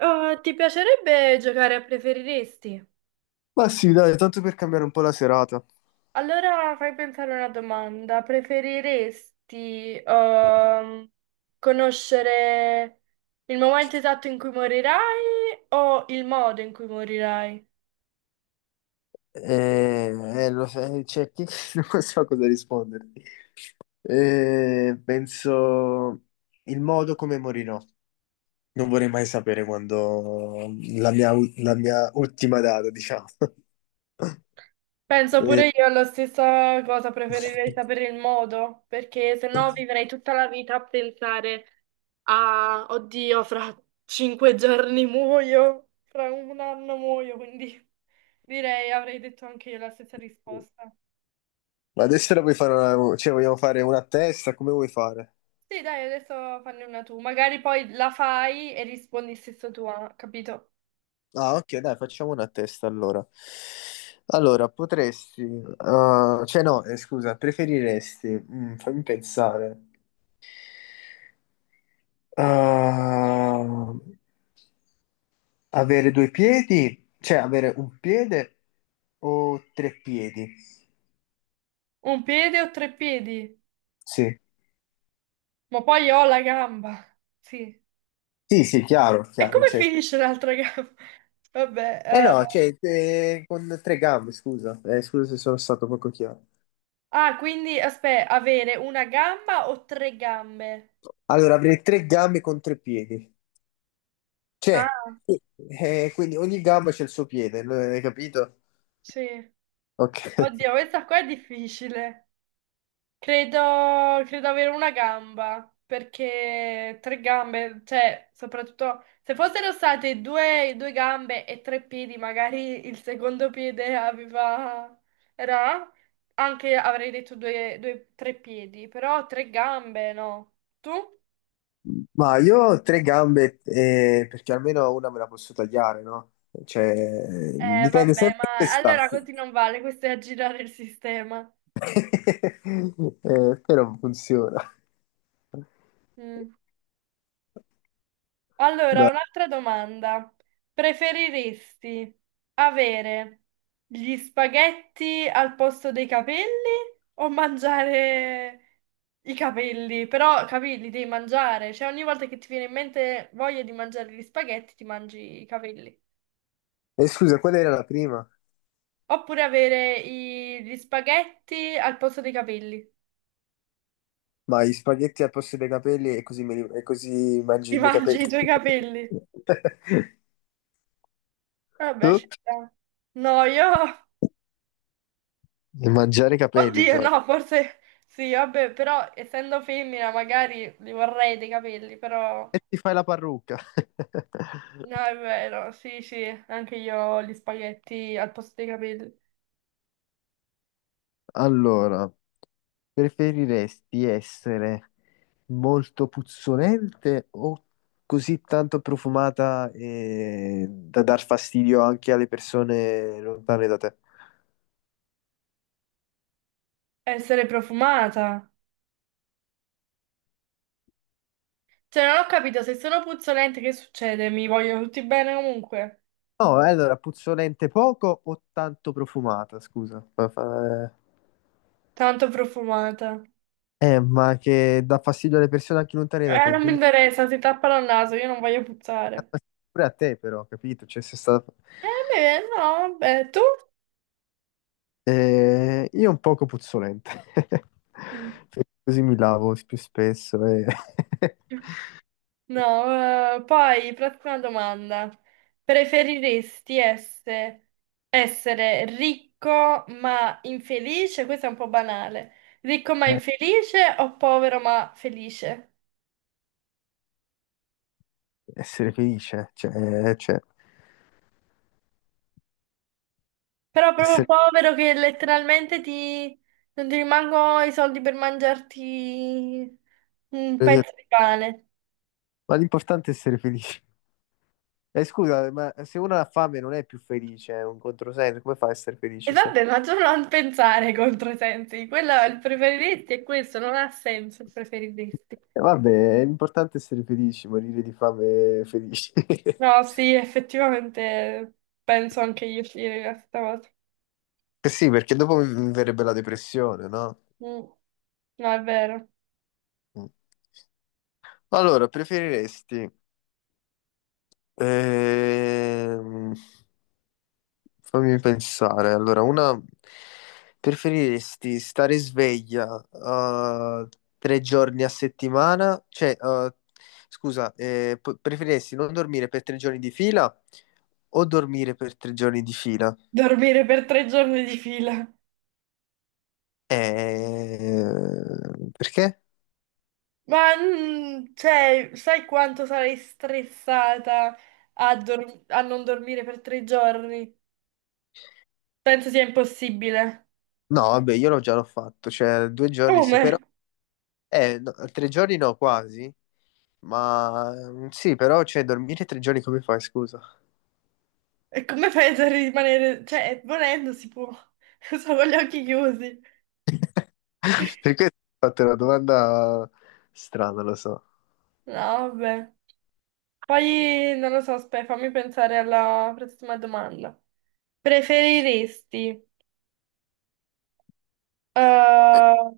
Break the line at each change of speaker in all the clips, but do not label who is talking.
Oh, ti piacerebbe giocare a preferiresti?
Ma sì, dai, tanto per cambiare un po' la serata.
Allora fai pensare una domanda. Preferiresti conoscere il momento esatto in cui morirai o il modo in cui morirai?
Lo sai, c'è chi non so cosa risponderti. Penso il modo come morirò. Non vorrei mai sapere quando la mia, la mia ultima data, diciamo.
Penso
Eh,
pure io alla stessa cosa, preferirei sapere il modo, perché se no vivrei tutta la vita a pensare a, oddio, fra 5 giorni muoio, fra un anno muoio, quindi direi, avrei detto anche io la stessa risposta.
Ma adesso la puoi fare una, cioè vogliamo fare una a testa, come vuoi fare?
Sì, dai, adesso fanne una tu, magari poi la fai e rispondi stesso tu, ah, capito?
Ah, ok, dai, facciamo una a testa allora. Allora, potresti, cioè no, scusa, preferiresti, fammi pensare, uh, avere due piedi, cioè avere un piede o tre piedi?
Un piede o 3 piedi?
Sì,
Ma poi io ho la gamba, sì.
sì, sì, chiaro,
E
chiaro,
come finisce l'altra gamba? Vabbè,
eh
eh,
no, con tre gambe, scusa, scusa se sono stato poco chiaro.
ah, quindi aspetta, avere una gamba o 3 gambe?
Allora, avrei tre gambe con tre piedi, cioè,
Ah,
quindi ogni gamba c'è il suo piede, hai capito?
sì.
Ok,
Oddio, questa qua è difficile. Credo avere una gamba, perché tre gambe, cioè, soprattutto se fossero state due, due gambe e 3 piedi, magari il secondo piede aveva... era... Anche avrei detto due, due, 3 piedi, però 3 gambe, no. Tu?
ma io ho tre gambe perché almeno una me la posso tagliare, no? Cioè, dipende
Vabbè,
sempre da dove
ma
sta.
allora così non vale, questo è aggirare il sistema.
Però funziona.
Mm. Allora,
Dai.
un'altra domanda. Preferiresti avere gli spaghetti al posto dei capelli o mangiare i capelli? Però, capelli devi mangiare, cioè ogni volta che ti viene in mente voglia di mangiare gli spaghetti, ti mangi i capelli.
E scusa, qual era la prima?
Oppure avere gli spaghetti al posto dei capelli.
Ma gli spaghetti al posto dei capelli e così, e così mangio
Ti
i miei
mangi i
capelli.
tuoi capelli. Vabbè,
Tu?
ci sta. No, io
E mangiare i capelli,
oddio,
Gioia.
no, forse sì, vabbè, però essendo femmina magari li vorrei dei capelli, però
E ti fai la parrucca.
no, è vero, sì, sì, anche io ho gli spaghetti al posto dei capelli.
Allora. Preferiresti essere molto puzzolente o così tanto profumata e da dar fastidio anche alle persone lontane da te?
Essere profumata. Cioè, non ho capito, se sono puzzolente che succede? Mi vogliono tutti bene comunque.
No, allora, puzzolente poco o tanto profumata, scusa.
Tanto profumata.
Ma che dà fastidio alle persone anche lontane da te,
Non mi
quindi
interessa, si tappano il naso, io non voglio puzzare.
pure a te però, capito? Cioè, sei stato...
Eh, beh, no, vabbè, tu?
Io un poco puzzolente,
Mm.
perché così mi lavo più spesso e...
No, poi prossima domanda. Preferiresti essere ricco ma infelice? Questo è un po' banale. Ricco ma infelice o povero ma felice?
Essere felice, cioè,
Però proprio
essere-
povero che letteralmente ti... non ti rimangono i soldi per mangiarti un
eh,
pezzo di pane.
ma l'importante è essere felici. Scusa, ma se uno ha fame non è più felice, è un controsenso, come fa a essere
E
felice se...
vabbè, ma tu non pensare ai controsensi. Quello è il preferiresti e questo non ha senso il preferiresti.
Vabbè, è importante essere felici, morire di fame felici.
No, sì, effettivamente penso anche io uscire questa volta.
Eh sì, perché dopo mi verrebbe la depressione, no?
Mm, no, è vero.
Mm. Allora, preferiresti ehm, fammi pensare. Allora, una preferiresti stare sveglia tre giorni a settimana? Preferiresti non dormire per tre giorni di fila o dormire per tre giorni di fila?
Dormire per 3 giorni di fila.
Eh, perché?
Ma, mm, cioè, sai quanto sarei stressata a, a non dormire per 3 giorni? Penso sia impossibile.
No, vabbè, io l'ho fatto, cioè due giorni sì, però...
Come?
No, tre giorni no, quasi, ma sì, però, cioè, dormire tre giorni come fai, scusa?
E come penso a rimanere... Cioè, volendo si può. Solo con gli occhi chiusi.
Perché ti ho fatto una domanda strana, lo so.
No, vabbè. Poi, non lo so, aspetta, fammi pensare alla prossima domanda. Preferiresti eh,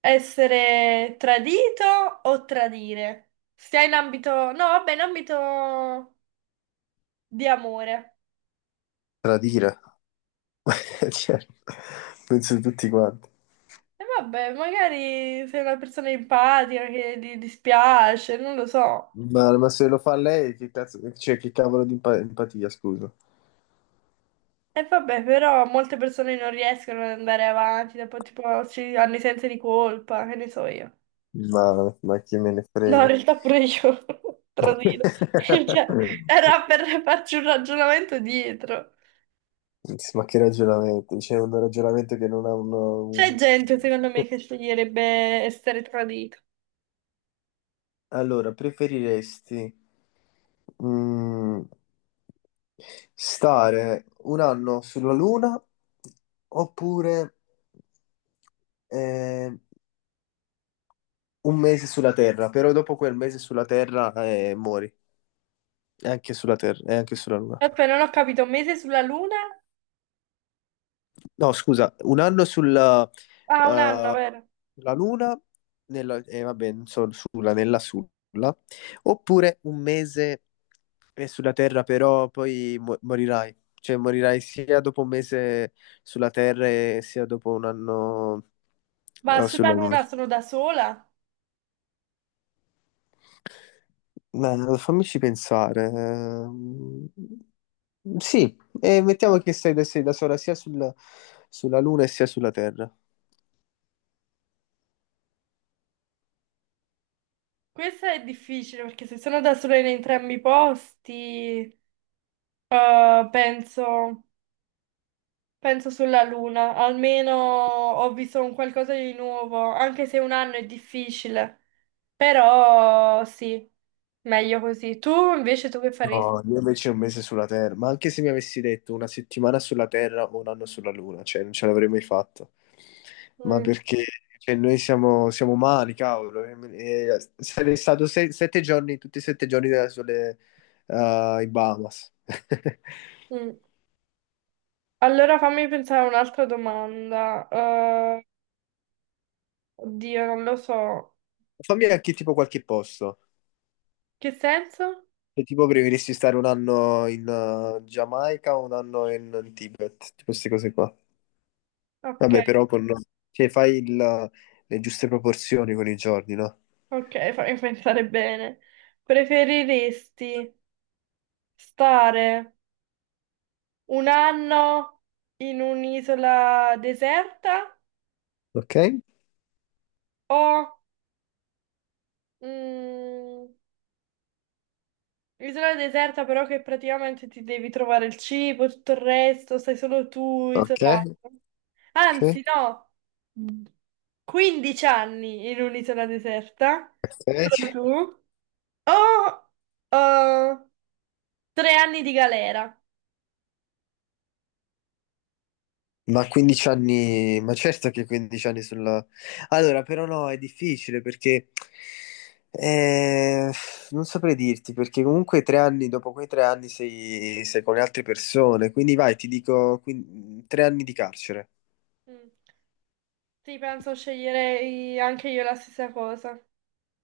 essere tradito o tradire? Stia in ambito... No, vabbè, in ambito di amore.
Tradire. Cioè, penso tutti quanti.
E vabbè, magari sei una persona empatica che ti dispiace, non lo so.
Ma se lo fa lei, che cazzo, cioè, che cavolo di empatia, scusa.
E vabbè, però molte persone non riescono ad andare avanti, dopo tipo ci hanno i sensi di colpa, che ne so io.
Ma chi me ne
No, in
frega?
realtà pure io, tradito. Cioè, era per farci un ragionamento dietro.
Ma che ragionamento? C'è un ragionamento che non ha un...
C'è
un-
gente, secondo me, che sceglierebbe essere tradito.
Allora, preferiresti Mm, stare un anno sulla Luna oppure eh, un mese sulla Terra, però dopo quel mese sulla Terra muori, e anche sulla Terra, e anche sulla Luna.
Aspetta, non ho capito, un mese sulla luna?
No, scusa, un anno sulla,
Ah, un anno,
eh,
vero?
sulla Luna, nella, vabbè, non so, sulla, nella sulla, oppure un mese è sulla Terra, però poi morirai. Cioè, morirai sia dopo un mese sulla Terra e sia dopo un anno,
Ma sulla
sulla Luna.
luna sono da sola?
Beh, fammici pensare. Sì, e mettiamo che sei da sola sulla Luna e sia sulla Terra.
Questo è difficile, perché se sono da sola in entrambi i posti, penso, penso sulla luna. Almeno ho visto un qualcosa di nuovo, anche se un anno è difficile. Però sì, meglio così. Tu invece tu che faresti?
No, io invece un mese sulla Terra, ma anche se mi avessi detto una settimana sulla Terra o un anno sulla Luna, cioè non ce l'avrei mai fatto. Ma
Mm,
perché cioè, siamo umani, cavolo. E sarei stato sette giorni, tutti e sette giorni della sole, in Bahamas.
mm. Allora fammi pensare a un'altra domanda. Oddio, non lo so.
Fammi anche tipo qualche posto.
Che senso?
Cioè, tipo preferisci stare un anno in Giamaica o un anno in Tibet, tipo queste cose qua.
Ok,
Vabbè, però con... cioè, le giuste proporzioni con i giorni, no?
ok, fammi pensare bene. Preferiresti stare un anno in un'isola deserta
Ok,
o mm, isola deserta però che praticamente ti devi trovare il cibo, tutto il resto, stai solo tu
ok,
isolato. Anzi,
sì,
no, 15 anni in un'isola deserta, solo
ok.
tu, o eh, 3 anni di galera.
Ma 15 anni, ma certo che 15 anni sulla... Allora, però no, è difficile perché eh, non saprei dirti, perché comunque tre anni, dopo quei tre anni sei, sei con le altre persone, quindi vai, ti dico tre anni di carcere.
Mm. Sì, penso sceglierei anche io la stessa cosa.